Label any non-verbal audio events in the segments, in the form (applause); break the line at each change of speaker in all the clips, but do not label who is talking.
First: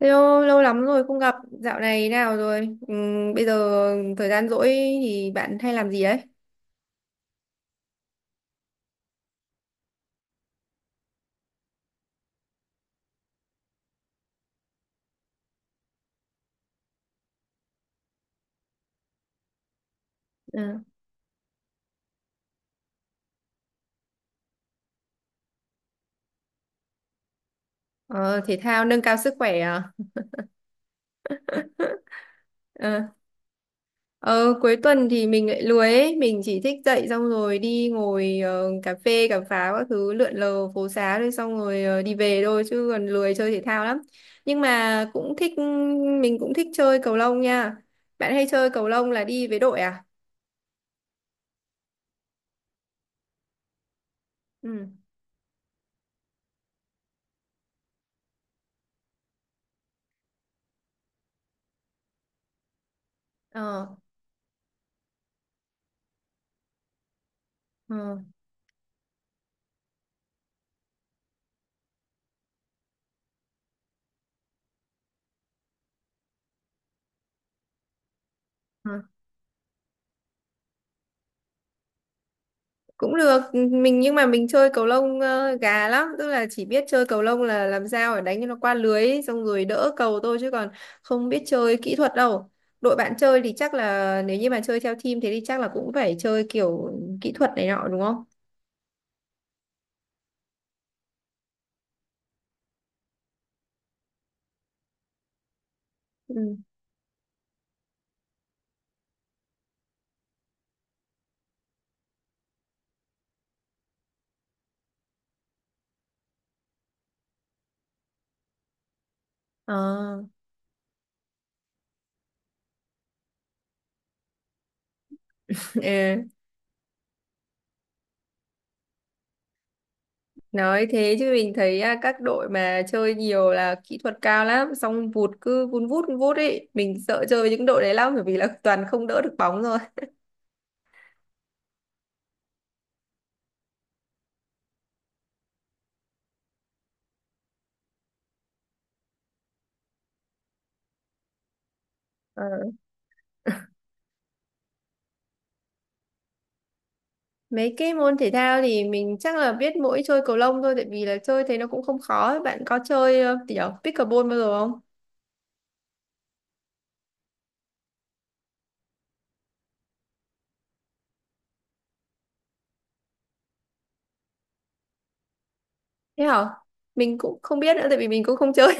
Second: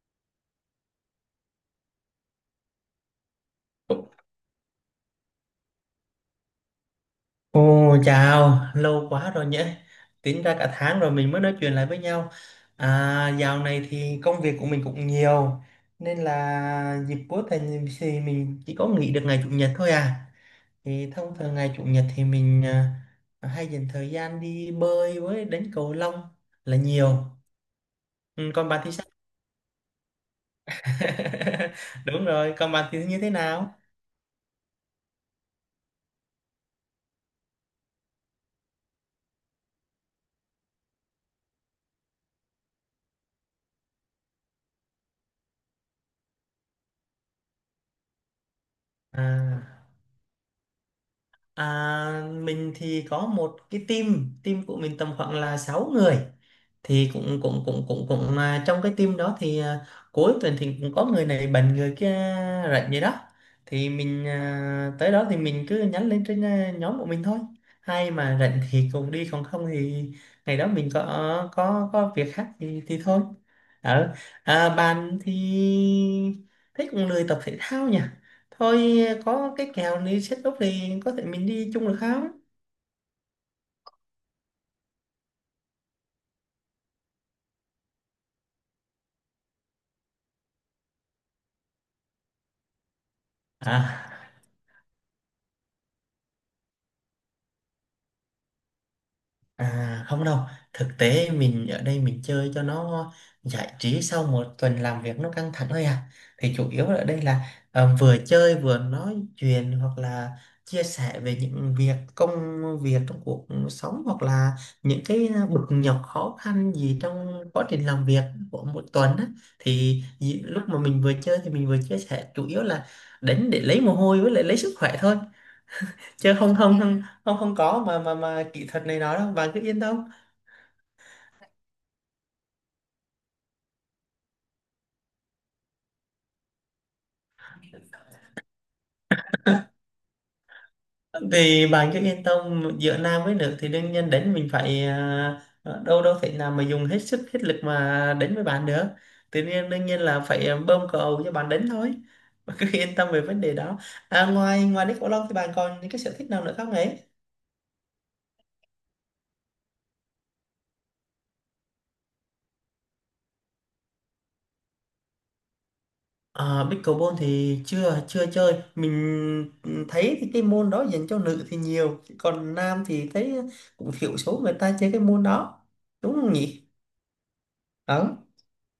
Hello, lâu lắm rồi không gặp. Dạo này nào rồi? Bây giờ thời gian rỗi thì bạn hay làm gì đấy?
Ồ, chào, lâu quá rồi nhỉ. Tính ra cả tháng rồi mình mới nói chuyện lại với nhau. À, dạo này thì công việc của mình cũng nhiều, nên là dịp cuối tuần thì mình chỉ có nghỉ được ngày chủ nhật thôi à.
Ờ.
Thì thông thường ngày chủ nhật thì mình à, hay dành thời gian đi bơi với đánh cầu lông là nhiều.
Ờ,
Ừ,
thể
còn bạn
thao
thì
nâng
sao?
cao sức khỏe à?
(laughs) Đúng rồi, còn bạn
Ờ.
thì như thế nào?
Ờ, cuối tuần thì mình lại lười ấy. Mình chỉ thích dậy xong rồi đi ngồi cà phê, cà pháo các thứ lượn lờ phố xá rồi xong rồi đi về thôi chứ còn lười chơi thể thao lắm. Nhưng mà cũng thích, mình cũng thích chơi cầu lông nha. Bạn hay chơi cầu lông là đi với
À.
đội à?
À, mình thì có một cái team, team của
Ừ.
mình tầm khoảng là 6 người. Thì cũng cũng cũng cũng cũng mà trong cái team đó thì à, cuối tuần thì cũng có người này bệnh người kia rảnh vậy đó.
Ờ.
Thì mình à, tới đó thì mình cứ nhắn lên trên à, nhóm của mình thôi. Hay mà rảnh thì cùng đi còn không thì ngày đó mình có việc khác thì thôi. Ở à, bạn thì thấy cũng lười tập thể thao nhỉ?
Ờ.
Thôi có cái kèo đi set up thì có thể mình đi chung được không
Cũng được mình, nhưng mà mình chơi cầu lông gà lắm, tức là chỉ biết chơi cầu lông là làm sao để đánh cho nó qua lưới ấy, xong rồi đỡ cầu thôi chứ còn không biết chơi kỹ thuật đâu. Đội bạn chơi thì chắc
à.
là nếu như mà chơi theo team thế thì chắc là cũng phải chơi kiểu kỹ thuật này nọ, đúng không?
À, không đâu, thực tế mình ở đây mình chơi cho nó giải trí sau một tuần làm việc nó căng thẳng thôi à. Thì
Ừ.
chủ yếu ở đây là ờ, vừa chơi vừa nói chuyện hoặc là chia sẻ về những việc công việc trong cuộc sống hoặc là những cái bực nhọc khó khăn gì trong quá trình làm việc của một tuần á. Thì
Ờ.
lúc mà mình vừa chơi thì mình vừa chia sẻ chủ yếu là đến để lấy mồ hôi với lại lấy sức khỏe thôi
(laughs) ờ,
chứ không không không không không có mà kỹ thuật này nói đâu, bạn cứ yên tâm.
nói thế chứ mình thấy à, các đội mà chơi nhiều là kỹ thuật cao lắm xong vụt cứ vun vút ấy, mình sợ chơi với những đội đấy lắm bởi vì là toàn không đỡ được bóng rồi.
Vì bạn cứ yên tâm giữa nam với nữ thì đương nhiên đánh mình phải à, đâu đâu thể nào mà dùng hết sức hết lực mà đánh với bạn được, tự nhiên đương nhiên là phải ờ, bơm cầu cho bạn đánh thôi.
Ờ.
(laughs) Bạn cứ yên tâm về vấn đề đó. À, ngoài ngoài pickleball thì bạn còn những cái sở thích nào nữa không ấy?
Mấy cái môn thể thao thì mình chắc là biết mỗi chơi cầu lông thôi tại vì là chơi thế nó cũng không khó ấy. Bạn có chơi kiểu pickleball bao giờ không?
À, pickleball thì chưa chưa chơi, mình thấy thì cái môn đó dành cho nữ thì nhiều, còn nam thì thấy cũng thiểu số người ta chơi cái môn đó, đúng
Thế
không
hả?
nhỉ?
Mình cũng không biết nữa tại vì mình
Đó.
cũng không chơi.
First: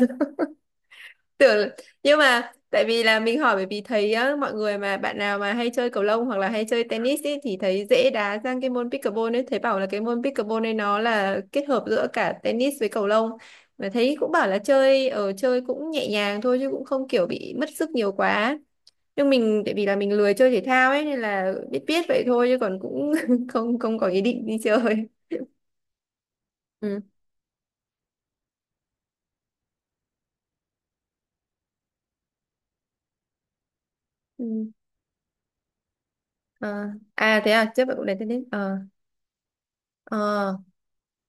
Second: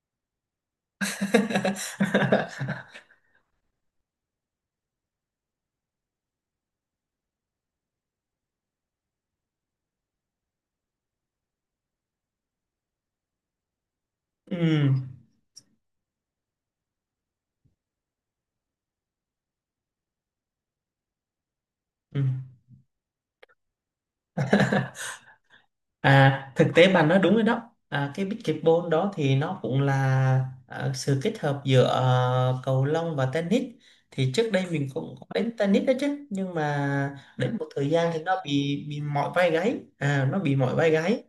(laughs) Tưởng là-
(laughs)
nhưng mà tại vì là mình hỏi bởi vì thấy á, mọi người mà bạn nào mà hay chơi cầu lông hoặc là hay chơi tennis ý, thì thấy dễ đá sang cái môn pickleball ấy, thấy bảo là cái môn pickleball ấy nó là kết hợp giữa cả tennis với cầu lông. Mà thấy cũng bảo
Ừ.
là chơi cũng nhẹ nhàng thôi chứ cũng không kiểu bị mất sức nhiều quá, nhưng mình tại vì là mình lười chơi thể thao ấy nên là biết biết
Ừ.
vậy thôi chứ còn cũng (laughs) không không có ý định đi chơi.
À, thực tế
Ừ.
bà nói đúng rồi đó. À, cái pickleball đó thì nó cũng là à, sự kết hợp giữa ờ, cầu lông và tennis. Thì trước đây
Ừ.
mình cũng có đánh tennis đó chứ, nhưng
Ờ.
mà
À, thế
đến một
à, trước
thời
bạn cũng
gian
đánh
thì
tennis.
nó
Ờ.
bị mỏi vai gáy, à nó
Ờ.
bị mỏi vai gáy.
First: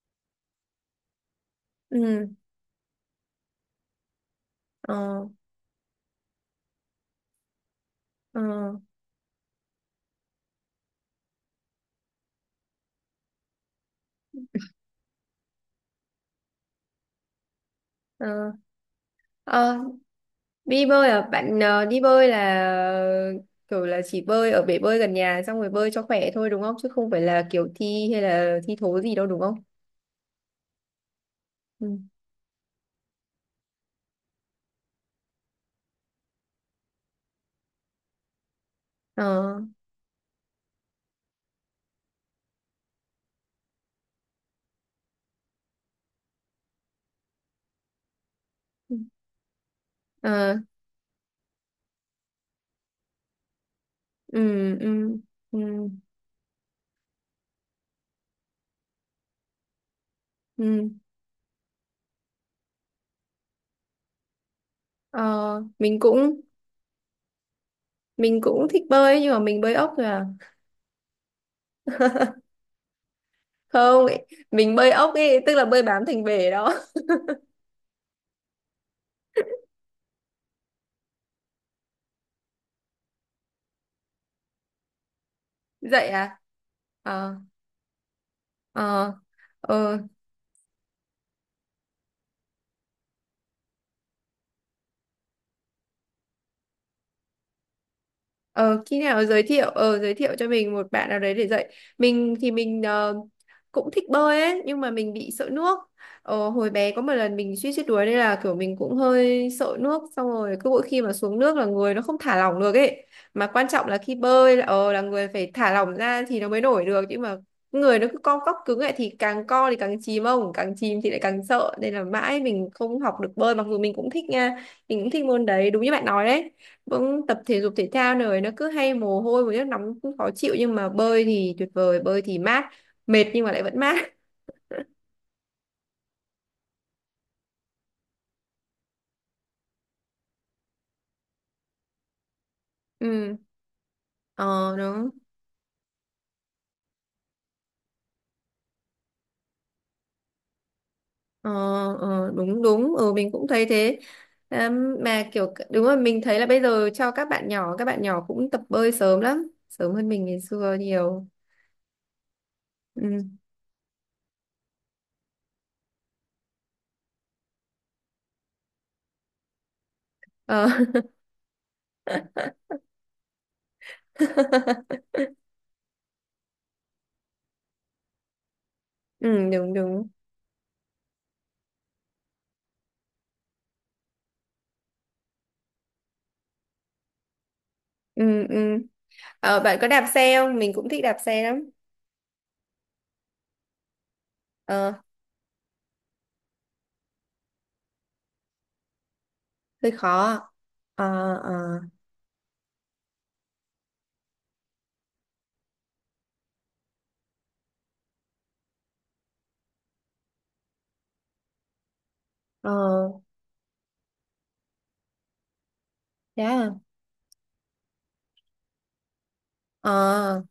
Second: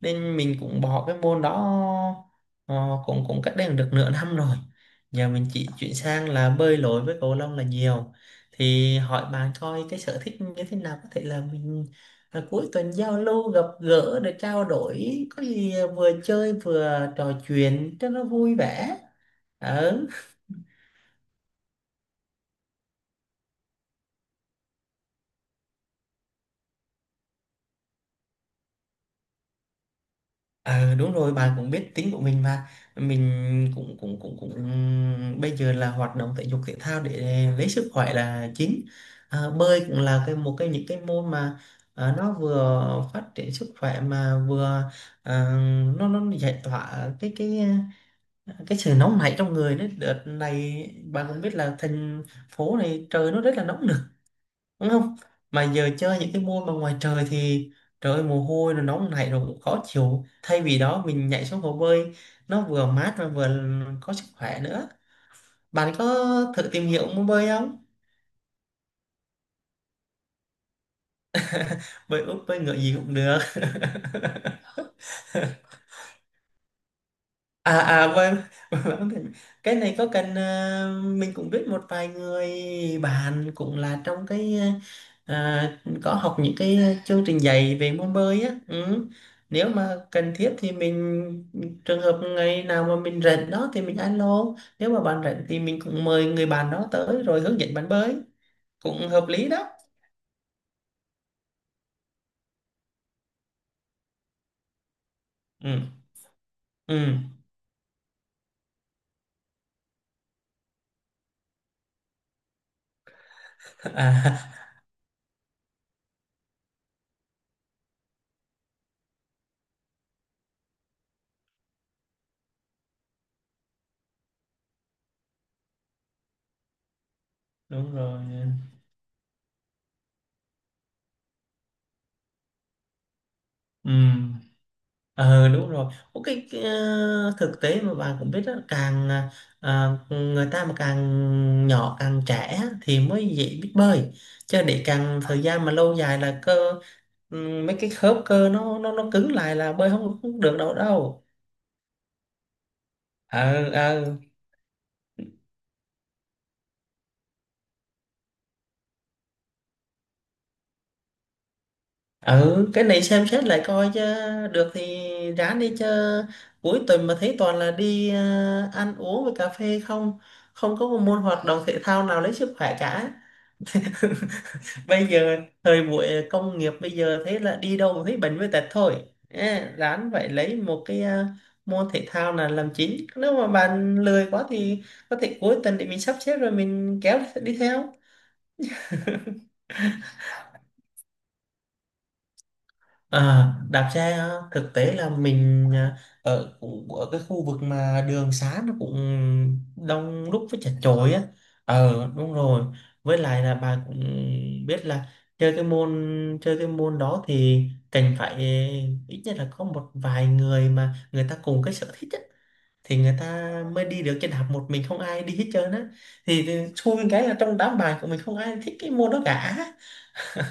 Nên mình cũng bỏ cái môn đó
Ừ.
ờ, cũng cũng cách đây được nửa năm rồi.
Ờ.
Giờ mình chỉ chuyển sang là bơi lội với cầu lông là nhiều.
Ờ.
Thì hỏi bạn coi cái sở thích như thế nào có thể là mình à, cuối tuần giao lưu gặp gỡ để trao đổi có gì vừa chơi vừa trò chuyện cho nó
Ờ.
vui vẻ.
Ờ,
Ờ.
đi bơi à bạn, đi bơi là kiểu là chỉ bơi ở bể bơi gần nhà xong rồi bơi cho khỏe thôi đúng không, chứ không phải là kiểu thi hay là thi thố gì đâu đúng không?
Ờ, đúng rồi bà cũng
Ừ.
biết tính của mình mà, mình cũng cũng cũng cũng bây giờ là hoạt động thể dục thể thao để lấy sức khỏe là chính. À,
Ờ.
bơi cũng là cái một cái những cái môn mà à, nó vừa phát triển sức khỏe mà vừa à, nó giải tỏa cái sự nóng nảy trong người đấy, đợt
Ờ.
này bạn cũng biết là thành phố này trời nó rất là nóng nực,
Ừ.
đúng không?
Ừ. Ừ.
Mà giờ chơi những cái môn mà ngoài trời thì trời ơi, mồ hôi nó nóng nảy rồi cũng khó chịu, thay vì
Ừ.
đó mình nhảy xuống hồ bơi nó vừa mát và vừa có sức khỏe nữa.
Ờ,
Bạn
mình
có
cũng
thử tìm hiểu môn bơi không?
mình cũng thích bơi nhưng mà mình bơi ốc thôi à.
Bơi úp bơi ngựa gì cũng được.
Không, mình bơi ốc ấy, tức là bơi bám thành bể đó.
À quên. (laughs) Quên mất tên. (laughs) Cái này có cần à, mình cũng biết một vài người bạn cũng là trong cái ờ, à,
(laughs) Dậy
có học
à?
những cái chương
Ờ.
trình dạy về môn bơi á. Ừ,
Ờ.
nếu mà
Ờ.
cần thiết thì mình, trường hợp ngày nào mà mình rảnh đó thì mình alo, nếu mà bạn rảnh thì mình cũng mời người bạn đó tới rồi hướng dẫn bạn bơi,
Ờ, khi
cũng
nào
hợp
giới
lý
thiệu,
đó.
cho mình một bạn nào đấy để dạy mình thì mình cũng thích bơi ấy nhưng mà mình bị sợ nước.
Ừ.
Hồi bé có một
Ừ.
lần mình suýt chết đuối nên là kiểu mình cũng hơi sợ nước, xong rồi cứ mỗi khi mà xuống nước là người nó không thả lỏng được ấy, mà quan trọng
(laughs)
là khi bơi
À
là, là người phải thả lỏng ra thì nó mới nổi được. Nhưng mà người nó cứ co cóc cứng lại thì càng co thì càng chìm, ông càng chìm thì lại càng sợ, nên là mãi mình không học được bơi mặc dù mình cũng thích nha. Mình cũng thích môn đấy, đúng như bạn nói đấy, cũng tập thể dục thể
đúng
thao
rồi.
này nó cứ hay mồ hôi một nước nóng cũng khó chịu, nhưng mà bơi thì tuyệt vời, bơi thì mát, mệt nhưng mà lại vẫn
Ừ.
mát.
Ờ đúng rồi. Có cái, ờ, thực tế mà bạn cũng biết đó, càng ờ, người ta mà càng nhỏ càng trẻ thì
(laughs)
mới
Ừ.
dễ biết bơi. Chứ
Ờ
để
đúng.
càng thời gian mà lâu dài là cơ mấy cái khớp cơ nó cứng lại là bơi không được đâu đâu.
Ờ, ờ đúng đúng, ừ mình cũng thấy
Ờ
thế.
ờ.
Mà kiểu đúng rồi, mình thấy là bây giờ cho các bạn nhỏ cũng tập bơi sớm lắm, sớm hơn mình ngày xưa nhiều.
Ừ, cái này xem
Ừ.
xét lại coi chứ, được thì ráng đi chứ, cuối tuần mà thấy toàn là đi ờ, ăn uống với cà phê không,
Ờ.
không có một môn hoạt động thể thao nào lấy sức khỏe cả.
(laughs)
Bây giờ thời buổi công nghiệp bây giờ thế là đi đâu cũng thấy bệnh với tật thôi.
Ừ
Ê,
đúng đúng.
ráng phải lấy một cái à, môn thể thao là làm chính, nếu mà bạn lười quá thì có thể cuối tuần để mình sắp xếp rồi mình kéo đi theo.
Ừ. Ừ. Ờ, bạn có đạp xe không? Mình cũng thích đạp xe lắm.
À, đạp xe á, thực
Ờ,
tế là mình à, ở cũng ở cái khu vực mà đường xá nó cũng
hơi
đông
khó.
đúc với chật chội á.
Ờ. Ờ.
Ờ đúng rồi, với lại là bà cũng biết là chơi cái môn, chơi cái môn đó thì cần phải à, ít nhất là có một vài người mà người ta cùng cái sở thích á, thì
Ờ,
người ta mới đi được, trên đạp một mình không ai đi hết trơn á,
thế
thì
à?
xui cái là trong đám bài của mình không ai thích cái môn đó cả.
Ờ,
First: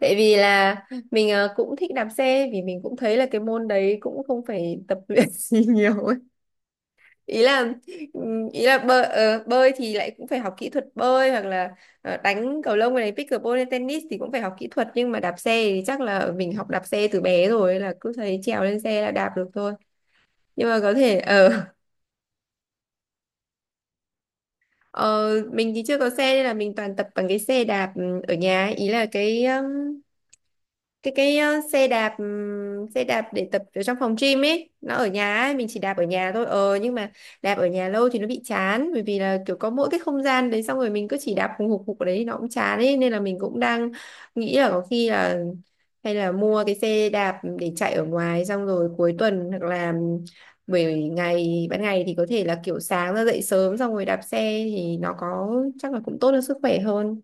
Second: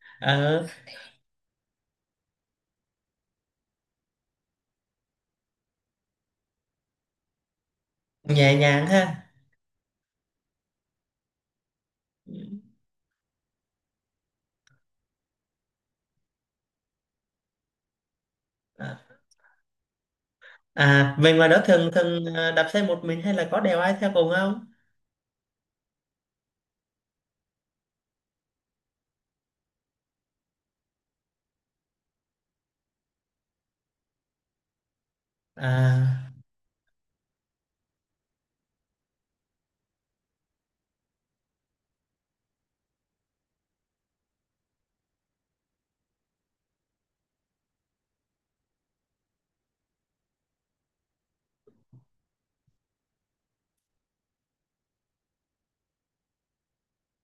tại vì
Ờ,
là mình cũng thích đạp xe vì mình cũng thấy là cái môn đấy cũng không phải tập luyện (laughs) gì nhiều ấy. Ý là ừm,
nhẹ
ý là
nhàng
bơi,
ha.
bơi thì lại cũng phải học kỹ thuật bơi hoặc là
Ừ.
đánh cầu lông này pickleball hay tennis thì cũng phải học kỹ thuật, nhưng mà đạp xe thì chắc là mình học đạp xe từ bé rồi là cứ thấy trèo lên
Ờ.
xe là đạp được thôi. Nhưng mà có
À,
thể
về ngoài
ở—
đó thường thường à, đạp xe một mình hay là có đèo ai theo cùng không?
(laughs) ờ, mình thì chưa có xe nên là mình toàn tập bằng cái xe đạp, ừ, ở nhà ấy. Ý là cái xe đạp để tập ở trong phòng gym ấy, nó ở nhà ấy mình chỉ đạp ở nhà
À,
thôi, nhưng mà đạp ở nhà lâu thì nó bị chán bởi vì là kiểu có mỗi cái không gian đấy, xong rồi mình cứ chỉ đạp hùng hục hục ở đấy thì nó cũng chán ấy, nên là mình cũng đang nghĩ là có khi là hay là mua cái xe đạp để chạy ở ngoài xong rồi cuối tuần hoặc là buổi ngày ban ngày thì có thể là kiểu sáng ra dậy sớm xong rồi đạp xe thì nó có chắc là cũng tốt cho sức khỏe hơn.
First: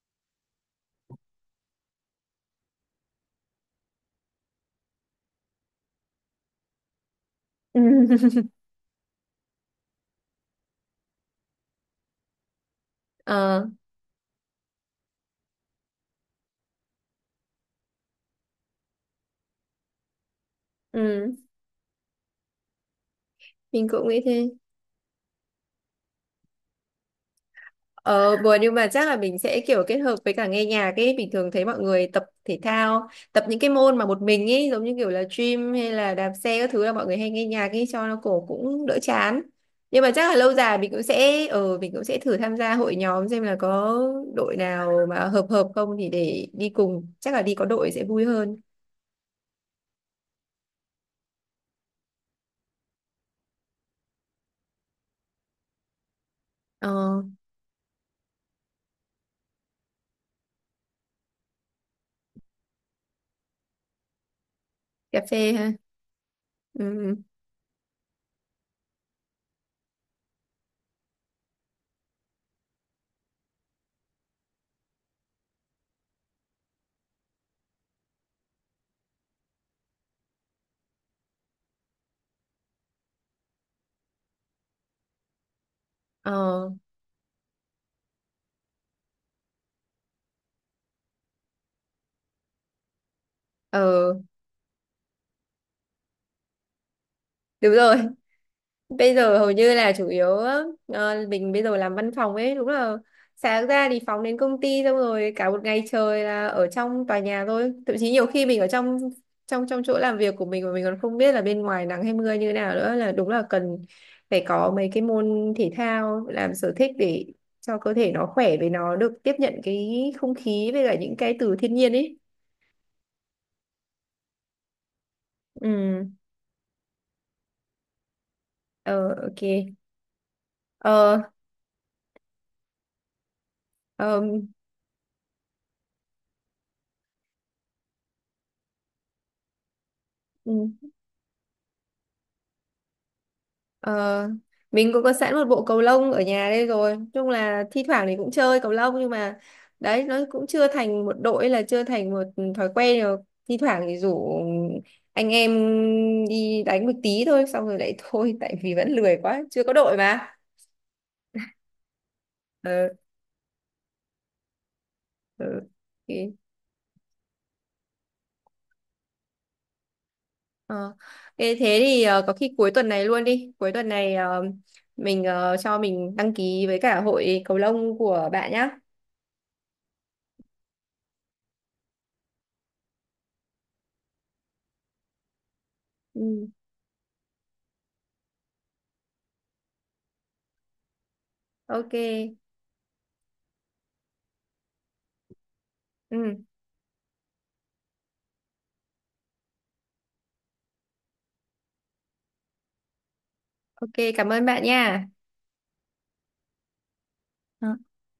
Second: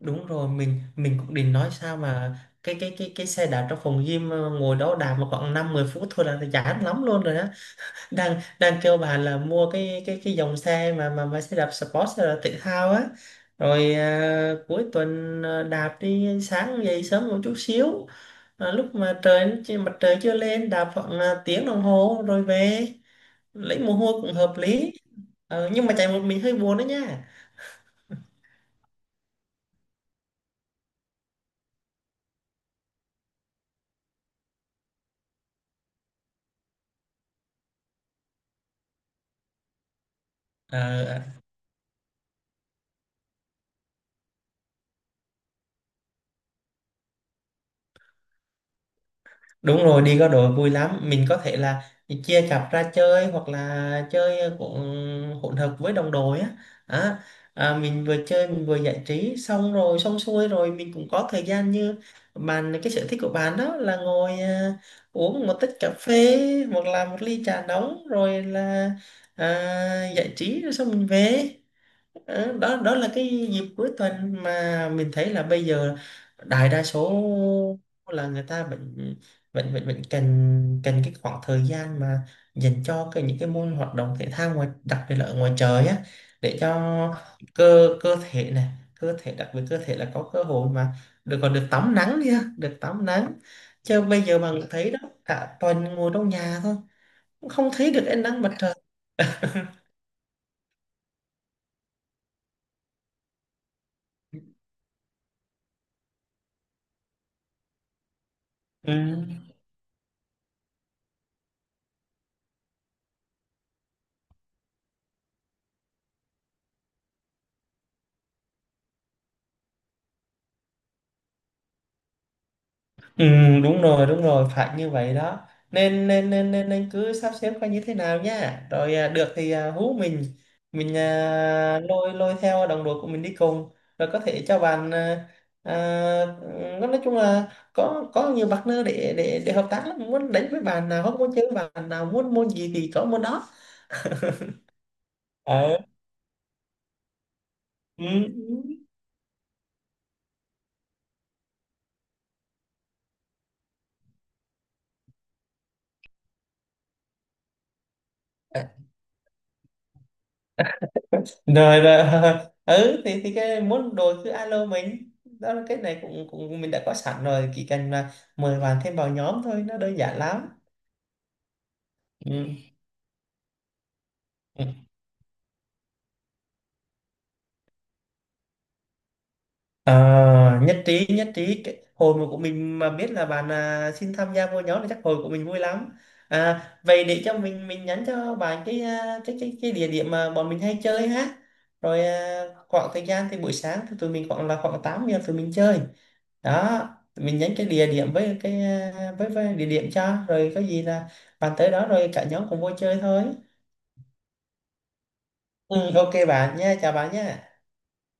đúng rồi, mình cũng định nói sao mà cái xe đạp trong phòng gym à, ngồi đó đạp mà khoảng 5-10 phút thôi là chán lắm luôn rồi.
(laughs)
Đang đang kêu bà là mua cái dòng xe mà xe đạp sport xe đạp thể thao á,
Ờ.
rồi à, cuối tuần à, đạp đi sáng dậy sớm một chút xíu, à, lúc mà trời chưa- mặt trời chưa lên đạp khoảng
Ừ,
à, tiếng đồng hồ rồi về lấy
mình
mồ
cũng
hôi
nghĩ
cũng
thế.
hợp lý. Ờ, nhưng mà chạy một mình hơi buồn đó nha.
Ờ, buồn nhưng mà chắc là mình sẽ kiểu kết hợp với cả nghe nhạc ấy, bình thường thấy mọi người tập thể thao, tập những cái môn mà một mình ấy giống như kiểu là gym hay là đạp xe các thứ là mọi người hay nghe nhạc ấy cho nó cổ cũng đỡ chán. Nhưng mà chắc là lâu dài mình cũng
Ờ,
sẽ thử tham gia hội nhóm xem là có đội nào mà hợp hợp không thì để đi cùng, chắc là đi có đội sẽ vui hơn.
đúng rồi, đi có đội vui lắm. Mình có thể là chia cặp ra chơi hoặc là chơi cũng hỗn hợp với đồng đội á.
Ờ,
Á, à, mình vừa chơi mình vừa giải trí xong rồi xong xuôi rồi mình cũng có thời gian như bạn, cái sở thích của bạn đó là ngồi à,
cà
uống
phê
một
ha.
tách cà phê
Ừ,
hoặc là
ừ.
một ly trà nóng rồi là à, giải trí rồi xong mình về. Ờ, đó đó là cái dịp cuối tuần mà mình thấy là bây giờ đại đa số là người ta vẫn vẫn vẫn vẫn cần cần cái khoảng thời gian mà dành cho cái những cái môn hoạt động thể thao ngoài, đặc biệt là ở ngoài trời á, để
Ờ,
cho cơ cơ thể này cơ thể đặc biệt cơ thể là có cơ hội mà được còn được tắm nắng đi ha, được tắm nắng, chứ
ờ
bây giờ mà thấy đó cả tuần ngồi trong nhà thôi cũng không
đúng
thấy
rồi,
được ánh nắng mặt trời.
bây giờ hầu như là chủ yếu, mình bây giờ làm văn phòng ấy, đúng là sáng ra thì phóng đến công ty xong rồi cả một ngày trời là ở trong tòa nhà thôi, thậm chí nhiều khi mình ở
Ừ.
trong trong trong chỗ làm việc của mình mà mình còn không biết là bên ngoài nắng hay mưa như nào nữa, là đúng là cần phải có mấy cái môn thể thao làm sở thích để cho cơ thể nó khỏe với nó được tiếp nhận cái không khí với cả những cái từ thiên nhiên ấy.
Ừ, đúng rồi phải như vậy đó, nên
Ừ.
nên nên nên, nên cứ sắp xếp coi như thế nào nha rồi
Ờ.
à, được
OK.
thì à, hú mình
Ờ.
à, lôi lôi theo đồng đội của mình đi cùng, rồi
Ờ,
có thể cho bạn à, à, ừ, nói chung là có nhiều partner để hợp tác lắm, muốn đánh với
ừ.
bạn nào, không muốn chơi với bạn nào, muốn môn gì thì có môn đó.
Ờ, mình cũng có sẵn một bộ
Ờ.
cầu lông ở nhà đây rồi. Nói chung là thi
Ừ.
thoảng thì cũng chơi cầu lông nhưng mà đấy, nó cũng chưa thành một đội hay là chưa thành một thói quen rồi. Thi thoảng thì rủ anh em đi đánh một tí thôi xong rồi lại (laughs) thôi, tại vì vẫn lười quá, chưa có đội mà. (laughs)
Rồi rồi rồi. (laughs)
Ờ,
Ừ, thì cái muốn đổi cứ alo mình,
ờ,
đó là cái này cũng
ok.
cũng mình đã có sẵn rồi, chỉ cần là mời bạn thêm vào nhóm thôi, nó đơn giản lắm.
Ờ, ê, thế thì có khi
Ừ.
cuối tuần này luôn đi. Cuối tuần này
Ừ.
cho mình đăng ký với cả hội cầu lông của bạn nhá.
Ờ, nhất trí nhất trí. Hồi mà của mình mà biết là bạn à, xin tham gia vô nhóm thì chắc hồi của mình vui lắm.
Ừ.
À, vậy để cho mình nhắn cho bạn cái à, cái địa điểm mà bọn mình hay chơi ha,
OK.
rồi à, khoảng thời gian thì buổi sáng thì tụi mình khoảng 8 giờ tụi mình chơi
Ừ.
đó, tụi mình nhắn cái địa điểm với cái à, với địa điểm cho rồi có gì là bạn tới đó rồi cả nhóm cùng vô chơi thôi.
OK, cảm ơn bạn nha.
Ừ, ok bạn nha, chào bạn nha.
Ờ,